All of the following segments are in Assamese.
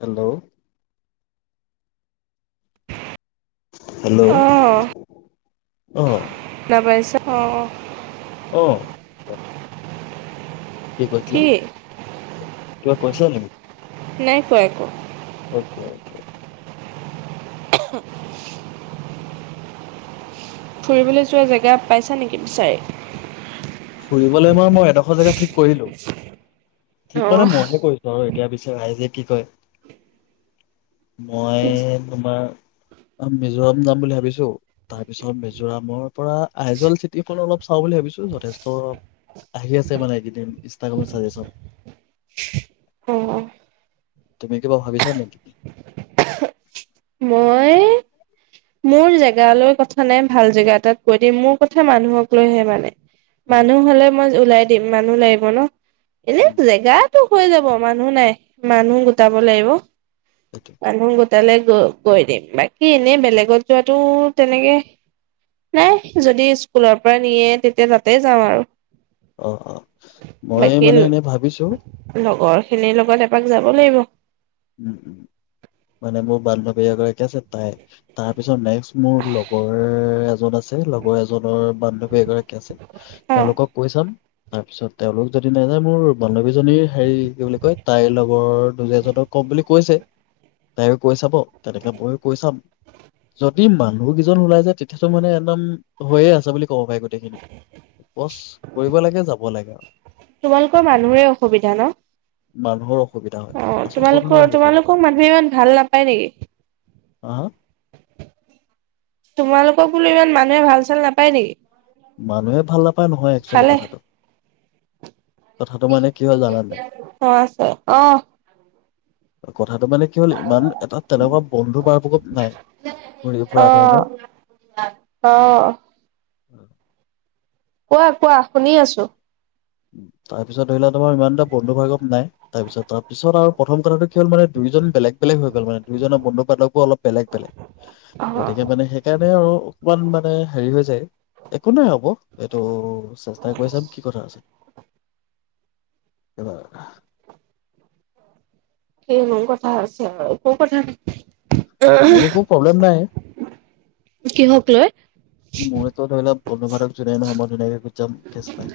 হেল্ল' হেল্ল' অ অ শুনাপাইছা। অঁ অঁ অ। কি কছিল ন। কিবা কৈছা নেকি। নাই কোৱা একো একো। Okay okay. হে ফুৰিবলৈ যোৱা জেগা পাইছা নেকি বিচাৰে। ফুৰিব মই মই। এডখৰ জগা ঠিক কৰিলো। ঠিক মানে অহ মইহে কৈছো আৰু। ইয়া পাছত ৰাইজে কি কয় মই তোমাৰ মিজোৰাম যাম বুলি ভাবিছো তাৰপিছত মিজোৰামৰ পৰা আইজল চিটিখন অলপ চাওঁ বুলি ভাবিছো যথেষ্ট। ত আহি আছে মানে এইকেইদিন ইনষ্টাগ্ৰামতাজেন অঁ তুমি কিবা ভাবিছা নেকি। মই মোৰ জেগালৈ কথা নাই ভাল জেগা এটাত কৈ দিম মোৰ কথা মানুহক লৈহে মানে অ মানুহ হ'লে মই ওলাই দিম মানুহ লাগিব ন এনেই উম জেগা তো হৈ যাব মানুহ নাই মানুহ গোটাব লাগিব সেইটোৱে মানু্হ তালৈ গ কৈ দিম বাকী এনেই বেলেগত যোৱাতটো তেনেকে নাই যদি স্কুলৰ পৰা নিয়ে তেতিয়া তাতে যাওঁ আৰু অ অ মই মানে বাকী এনে ভাবিছো লগৰ খিনিৰ লগত এপাক যাব লাগিব উ উম মানে মোৰ বান্ধৱী এগৰাকী আছে তাই তাৰ পিছত নেক্সট মোৰ লগৰ এজন আছে লগৰ এজন ৰ বান্ধৱী এগৰাকী আছে তেওঁলোকক কৈ চাম তাৰপিছত তেওঁলোক যদি নাযায় মোৰ বান্ধৱীজনীৰ হেৰি কি বুলি কয় তাইৰ লগত দুলিয়াজানত কম বুলি কৈছে তায়ো কৈ চাব তেনেকে মইয়ো কৈ চাম যদি মানুহ কেইজন ওলাই যায় তেতিয়াতো মানে একদম হৈয়ে আছে বুলি। ক পাই গোটেইখিনি বছ কৰিব লাগে যাব লাগে আৰু তোমালোকৰ মানুহৰে অসুবিধা ন মানুহৰ অসুবিধা হয় অ আচল তোমালোকৰ প্ৰব্লেমটো সেইটোৱে তোমালোকক মানুহে ইমান ভাল নাপায় নেকি? হা হা তোমালোকক বোলে ইমান মানুহে ভাল চাল নাপায় নেকি? মানুহে ভাল নাপায় নহয় একচোৱেলি খালে কথাটো কথাটো মানে কি হয় জানা নাই অ আচে আহ ক [unintelligible] কথাটো মানে কি হ'ল ইমান এটা তেনেকুৱা বন্ধু বাৰ প্ৰকত নাই ঘূৰি অ ফুৰা ধৰণৰ অ উম কোৱা কোৱা শুনি আছো উ তাৰ পিছত ধৰি ল তোমাৰ ইমানটা বন্ধুভাৰ্গৰ নাই তাৰপিছত তাৰ পিছত আৰু প্ৰথম কথাটো কি হ'ল মানে দুয়োজন বেলেগ বেলেগ হৈ গ'ল মানে দুয়োজনৰ বন্ধু বান্ধৱোৰ অলপ বেলেগ বেলেগ অ গতিকে মানে সেইকাৰণে আৰু অকণমান মানে হেৰি হৈ যায়। একো নাই হব এইটো চেষ্টা কৰি চাম কি কথা আছে ক সেই ইমান কথা আছে আৰু ক কথা মোৰ একো প্ৰব্লেম নাই কিহক লৈ মোৰতো ধৰি লোৱা বন্ধু বান্ধৱ জুনেই নহয় মই ধুনীয়াকে যাম কেচ নাই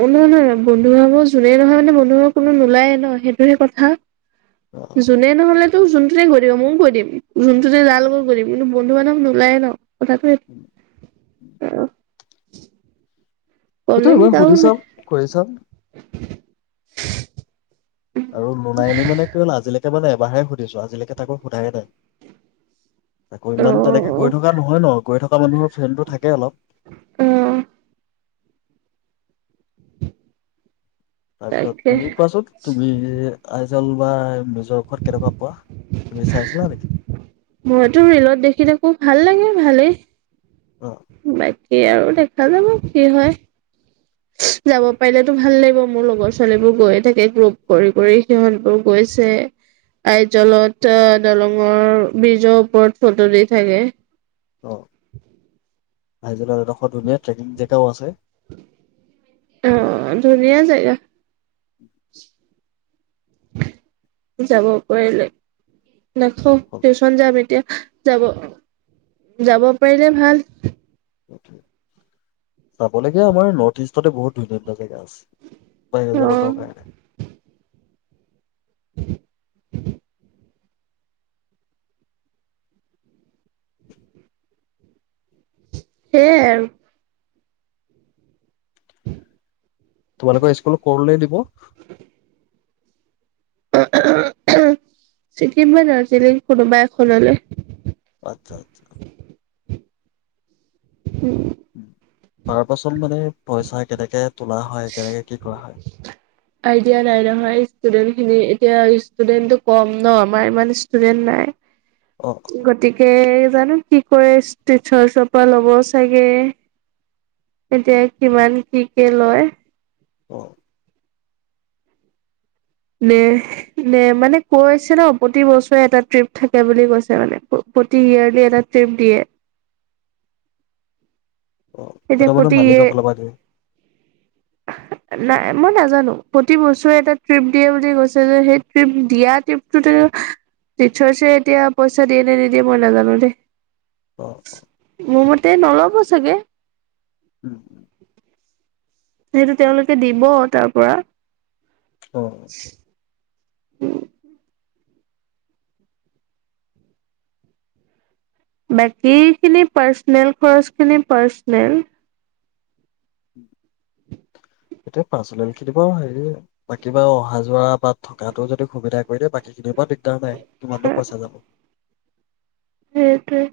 অ নহয় নহয় বন্ধু ভাগৰ যোনেই নহয় মানে বন্ধু ত কোনো নোলায়ে ন সেইটোহে কথা অ যোনে নহলে ত যোনটোতে গৈ দিব ময়ো গৈ দিম যোনটোতে যাৰু লগত গৈ দিম কিন্তু বন্ধু বান্ধৱ নোলায়ে ন কথাটো সেইটো এ আৰু [unintelligible] সেইটো এবাৰ সুধি চাও কৰি চাও [unintelligible] আৰু মোনাইলি মানে কি হ'ল আজিলৈকে মানে এবাৰহে সুধিছো আজিলৈকে তাকো সোধায়ে নাই আকৌ অ ইমান তেনেকে গৈ থকা নহয় ন গৈ থকা মানুহৰ ফ্ৰেণ্ডটো থাকে অলপ অ তাকে তাৰপিছত তুমি কোৱাচোন তুমি নমবাৰ নেকি মইতো ৰলত দেখি থাকো ভাল লাগে ভালেই অ বাকী আৰু দেখা যাব কি হয় যাব পাৰিলেতো ভাল লাগিব মোৰ লগৰ ছোৱালীবোৰ গৈয়ে থাকে গ্ৰুপ কৰি কৰি সিহঁতবোৰ গৈছে আইজলত দলঙৰ ব্ৰীজৰ ওপৰত ফটো দি থাকে অহ । হাইজডোখৰ ধুনীয়া ট্ৰেকিং জেগকাও আছে আহ ধুনীয়া জেগা উম যাব পাৰিলে । দেখ টিউচন যাম এতিয়া যাব -যাব পাৰিলে ভাল। চাবলগীয়া আমাৰ নৰ্থ ইষ্টতে বহুত ধুনীয়া- ধুনীয়া জেগা আছে। অ প ককাইে [inaudible] সেইয়াই আৰু তোমালোকৰ স্কুল কলে দিব। আঁহ ', অহ', ছিকিম বা দাৰ্জিলিং কোনোবা এখন হলে আচ্ছা- আচ্ছা তাৰ পাছত মানে পইচা কেনেকে তোলা হয় কেনেকে কি কৰা হয়। আইডিয়া নাই নহয় ষ্টুডেন্ট খিনি এতিয়া ষ্টুডেন্টটো কম ন আমাৰ ইমান ষ্টুডেন্ট নাই। অ গতিকে জানো কি কৰে ষ্টিচৰ চৰপা লব চাগে এতিয়া কিমান কি কে লয়। অ', নে - নে মানে কৈ আছে ন প্ৰতি বছৰে এটা ট্ৰিপ থাকে বুলি কৈছে মানে প্ৰতি ইয়াৰলি এটা ট্ৰিপ দিয়ে। অ ', এতিয়া কেইটামানৰ প্ৰতি মালিকৰ ইয়ে ফালৰ পৰা দিয়ে। নাই মই নাজানো প্ৰতি বছৰে এটা ট্ৰিপ দিয়ে বুলি কৈছে যে সেই ট্ৰিপ দিয়া ট্ৰিপটো টিচৰচে এতিয়া পইচা দিয়ে নে নিদিয়ে মই নাজানো অ দেই। মম তে নল'ব চাগে উম সেইটো তেওঁলোকে দিব তাৰ পৰা অ [inaudible] উম বাকী খিনি পাৰ্চনেল খৰচ খিনি পাৰ্চনেল এতিয়া পাচনেল খিনি বাৰু হেৰি বাকী বাও অহা যোৱা বা থকাাতটো যদি সুবিধা কৰি দিয়ে বাকী খিনি ইমান দিগদাৰ নাই কিমানো পইচা যাব সেইটোৱে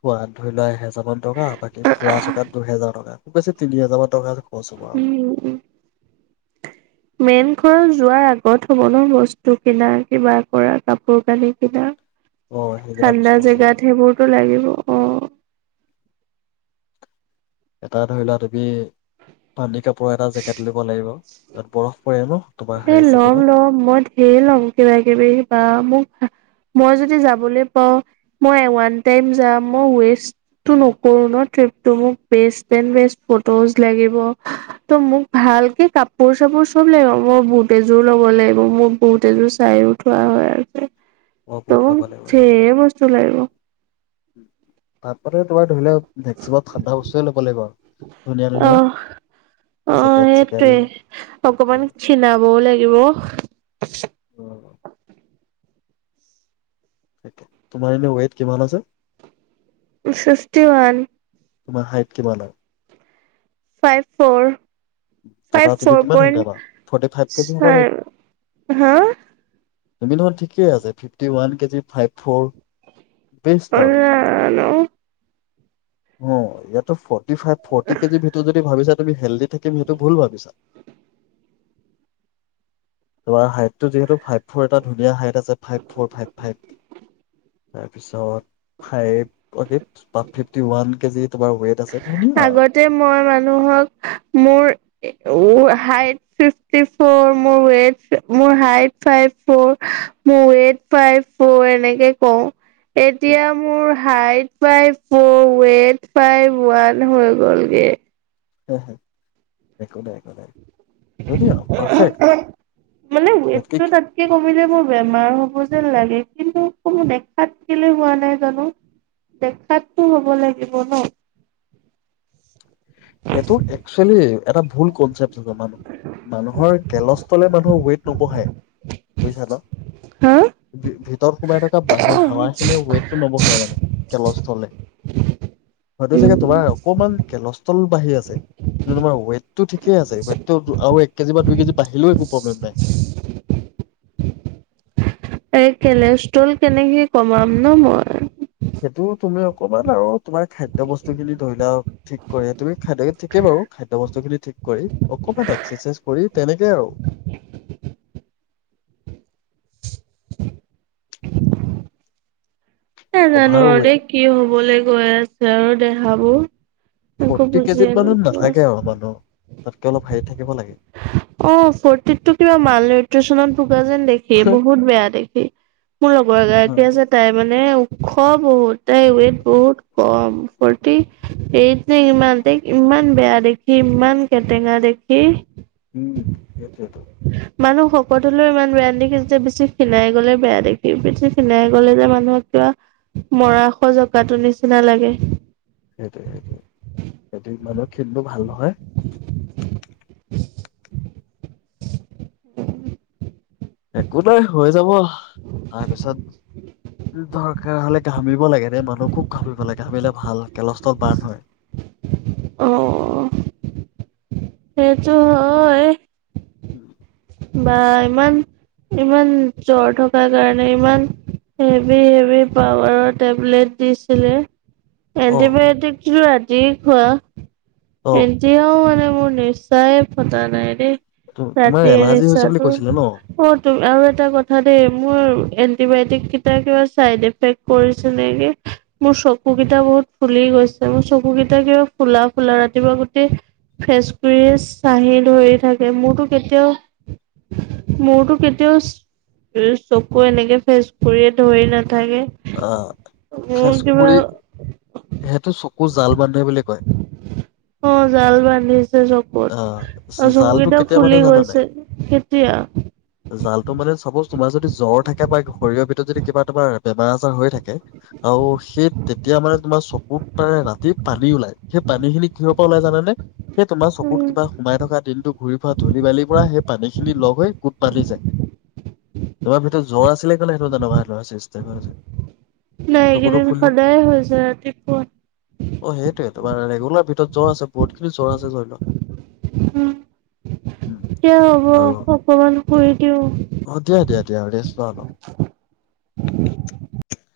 খোৱা ধৰি লোৱা এহেজাৰ কিমান টকা বাকী ফুৰা চকাত দুহেজাৰ টকা খুব বেছি তিনি হাজাৰ টকা যাব উম উম মেইন খৰজ যোৱাৰ আগত হব ন বস্তু কিনা কিবা কৰা কাপোৰ কানি কিনা অ' সেইকেইটা ঠাণ্ডা বস্তু আছে বাৰু জেগাত সেইবোৰতো লাগিব অ এটা ধৰি লোৱা তুমি পানী কাপোৰৰ এটা জেকেট লব লাগিব তাৰপৰা এ ল'ম ল'ম মই ঢেৰ ল'ম কিবা কিবি বা মোক মই যদি যাবলৈ পাও মই‌ ওৱান টায়েম যাম মই ওৱেটো নকৰোন টিপ টো মোক চ ল মই বুত এযোৰ ল'ব লাগিব মোৰ বহুত এযোৰ চাইো থোৱা হয় আছে অ ত' বহুত মোক ল'ব লাগিব ধেৰ বস্তু লাগিব অহ তাৰপ ত ধৰিলেও ভেক্সিত ঠান্দা বস্তুৱে ল'ব লাগিব ধুনীয়া ধুনীয়া অহ জেকেট চেকেল সেইটোৱে অকমান খীণাবও লাগিব তোমাৰ এনে ৱেট কিমান আছে চিচটি ওৱান তোমাৰ হাইট কিমান আৰু ফাইভ ফ'ৰ তাৰপা ফাইভ তুমি ফৰ কিমান পই হেৰি ন পাবা ফৰ্টি ফাইভ কেজি হ'ব নেকি হা তুমি দেখোন ঠিকেই আছা ফিভটিৱান কেজি ফাইভ ফৌৰ হ'ল জানো অহ ', ইয়াটো ফ, ফৰ্টী -ফাইভ ফৰ্টি কেজিৰ ভিতৰত যদি ভাবিছা, হেল্ডি, থাকিম সেইটো ভুল ভাবিছা, তোমাৰ হাইড টো যিহেতু ফাইভ-ফ'ৰ এটা ধুনীয়া হাইট আছে ফাইভ ফ'ৰ-ফাইভ- ফাইভ, তাৰপিছত five' forty, fifty -one KG তোমাৰ ৱেইট আছে। ধুনীয়া আৰু আগতে মই মানুহক মোৰ উ, হাইট ফিফটি -ফৰ, মোৰ ৱেট, মোৰ হাইট ফাইভ-ফৰ, মোৰ-ৱেট ফাইভ -ফৰ এনেকে কওঁ। এতিয়া মোৰ height, five -four, weight five one হৈ গ'লগে, হয় একো নাই, একো নাই। ধুনীয়া পাৰফেক্ট মানে ইয়াতকে ৱেটটো তাতকে কমিলে মোৰ বেমাৰ হব যেন লাগে। কিন্তু কোনো দেখাতকেলে হোৱা নাই জানো দেখাতটো হব লাগিব ন', সেইটো একচুৱেলি, এটা ভুল কনচেপ্ট মানুহৰ মানুহৰ কেলষ্টলে মানুহৰ ৱেইট নবহে বুজিছা ন', হা ভিতৰত সোমাই থকা সেই হাৱা-খালে খিনিৰ ৱেইটটো নবহাই মানে কেলস্থলে। হয়টো চাগে তোমাৰ অকমান, কেল বাঢ়ি আছে কিন্তু তোমাৰ ৱেইটটো ঠিকেই আছে ৱেটটো আৰু এক কেজি বা দুই কেজি বাঢ়িলেও একো প্ৰব্লেম নাই এই কেলেষ্ট্ৰল কেনেকে কমাম ন মই? সেইটো তুমি অকমান আৰু তোমাৰ খাদ্য বস্তু খিনি ধৰি লোৱা ঠিক কৰি তুমি খাদ্য ঠিকেই বাৰু খাদ্য বস্তু খিনি ঠিক কৰি অকমান এক্সাৰচাইজ কৰি তেনেকেই আৰু নে জানো অভাৰ আৰু ৱেট দেই কি হ'বলৈ গৈ আছে আৰু দেহাবোৰ একো ফৰ্টি বুজিয়ে কেজিত মানত নোপোৱা নাথাকে আৰু মানুহ তাতকে অলপ হেৰি থাকিব লাগে অহ ফুৰ্তিতটো কিবা মাল নিউট্ৰেচনত ভোগা যেন দেখি বহুত বেয়া দেখি মোৰ লগৰ অ, এগৰাকী আছে তাই মানে খোৱা বহুত তাই ৱেট বহুত কম ফৰ্টি এইট নে কিমান তাইক ইমান বেয়া দেখি ইমান কেটেঙা দেখি, উম সেইটোৱে টো মানুহ শকত হ'লেও ইমান বেয়া নেদেখি যে বেছি খিনাই গ'লে বেয়া দেখি খিনাই গ'লে যে মানুহক কিবা মৰা স জকাটো নিচিনা লাগে । সেইটোৱে সেইটোৱে সেইটো ইমানো ক্ষীণটো ভাল নহয় [inaudible] একো নাই হৈ যাব। তাৰ পিছত দৰকাৰ হলে ঘামিব লাগে নে মানুহ খুব ঘামিব লাগে ঘামিলে ভাল, কেলষ্টত বাৰ্ণ হয়। অ হ সেইটো হয়। উম বা ইমান ইমান জ্বৰ থকাৰ কাৰণে ইমান হেভি হেভি পাৱাৰৰ টেবলেট দিছিলে। অ এণ্টিবায়টিক লোৱাত খোৱা অ এতিয়াও মানে মোৰ নিচাই ফতা নাই দেই তোমাৰ? দে এলাৰ্জি নিচা হৈছে বুলি তোৰ কৈছিলে ন অ ত আৰু এটা কথা দেই মোৰ এণ্টিবায়টিক কেইটা কিবা চাইড এফেক্ট কৰিছে নেকে মোৰ চকু কেইটা বহুত ফুলি গৈছে মোৰ চকু কেইটা কিবা ফুলা ফুলা ৰাতিপুৱা গুটেই ফেচকুৰীয়ে চাহি ধৰি থাকে মোৰতো কেতিয়াও মোৰতো কেতিয়াও চকু এনেকে ফেচ কৰিয়ে ধৰি নাথাকে আহ থাকে মোৰ কিবা সেটো চকু জাল বান্ধে বুলি কয়। অ জাল বান্ধিছে আহ চকুত আৰু চকু জালটো কেইটা কেতিয়া বান্ধে ফুলি জানা নাই গৈছে কেতিয়া? জালটো মানে চাপজ তোমাৰ যদি জ্বৰ থাকে বা শৰীৰৰ ভিতৰত যদি কিবা তোমাৰ বেমাৰ আজাৰ হৈ থাকে আৰু সেই তেতিয়া মানে তোমাৰ চকুত ৰাতি পানী ওলাই সেই পানী খিনি কিহৰ পৰা ওলাই জানে নে সেই কুট উম, কিবা সোমাই থকা দিনটো ঘূৰি ফুৰা ধূলি বালিৰ পৰা সেই পানীখিনি লগ হৈ গোট বান্ধি যায়। তোমাৰ ভিতৰত জ্বৰ আছিলে কানে সেইটো তেনেকুৱা চিচতেম। নাই এইকেইদিন সদায় হৈ যায় ৰাতিপুৱা। অ সেইটোৱে তোমাৰ ৰেগুলাৰ জ্বৰ আছে বহুত খিনি জ্বৰ আছে ধৰি লও উম এতিয়া হ'ব আৰু অকমান কৈ দিওঁ কেয়াৰ লেচ, অলপ। হু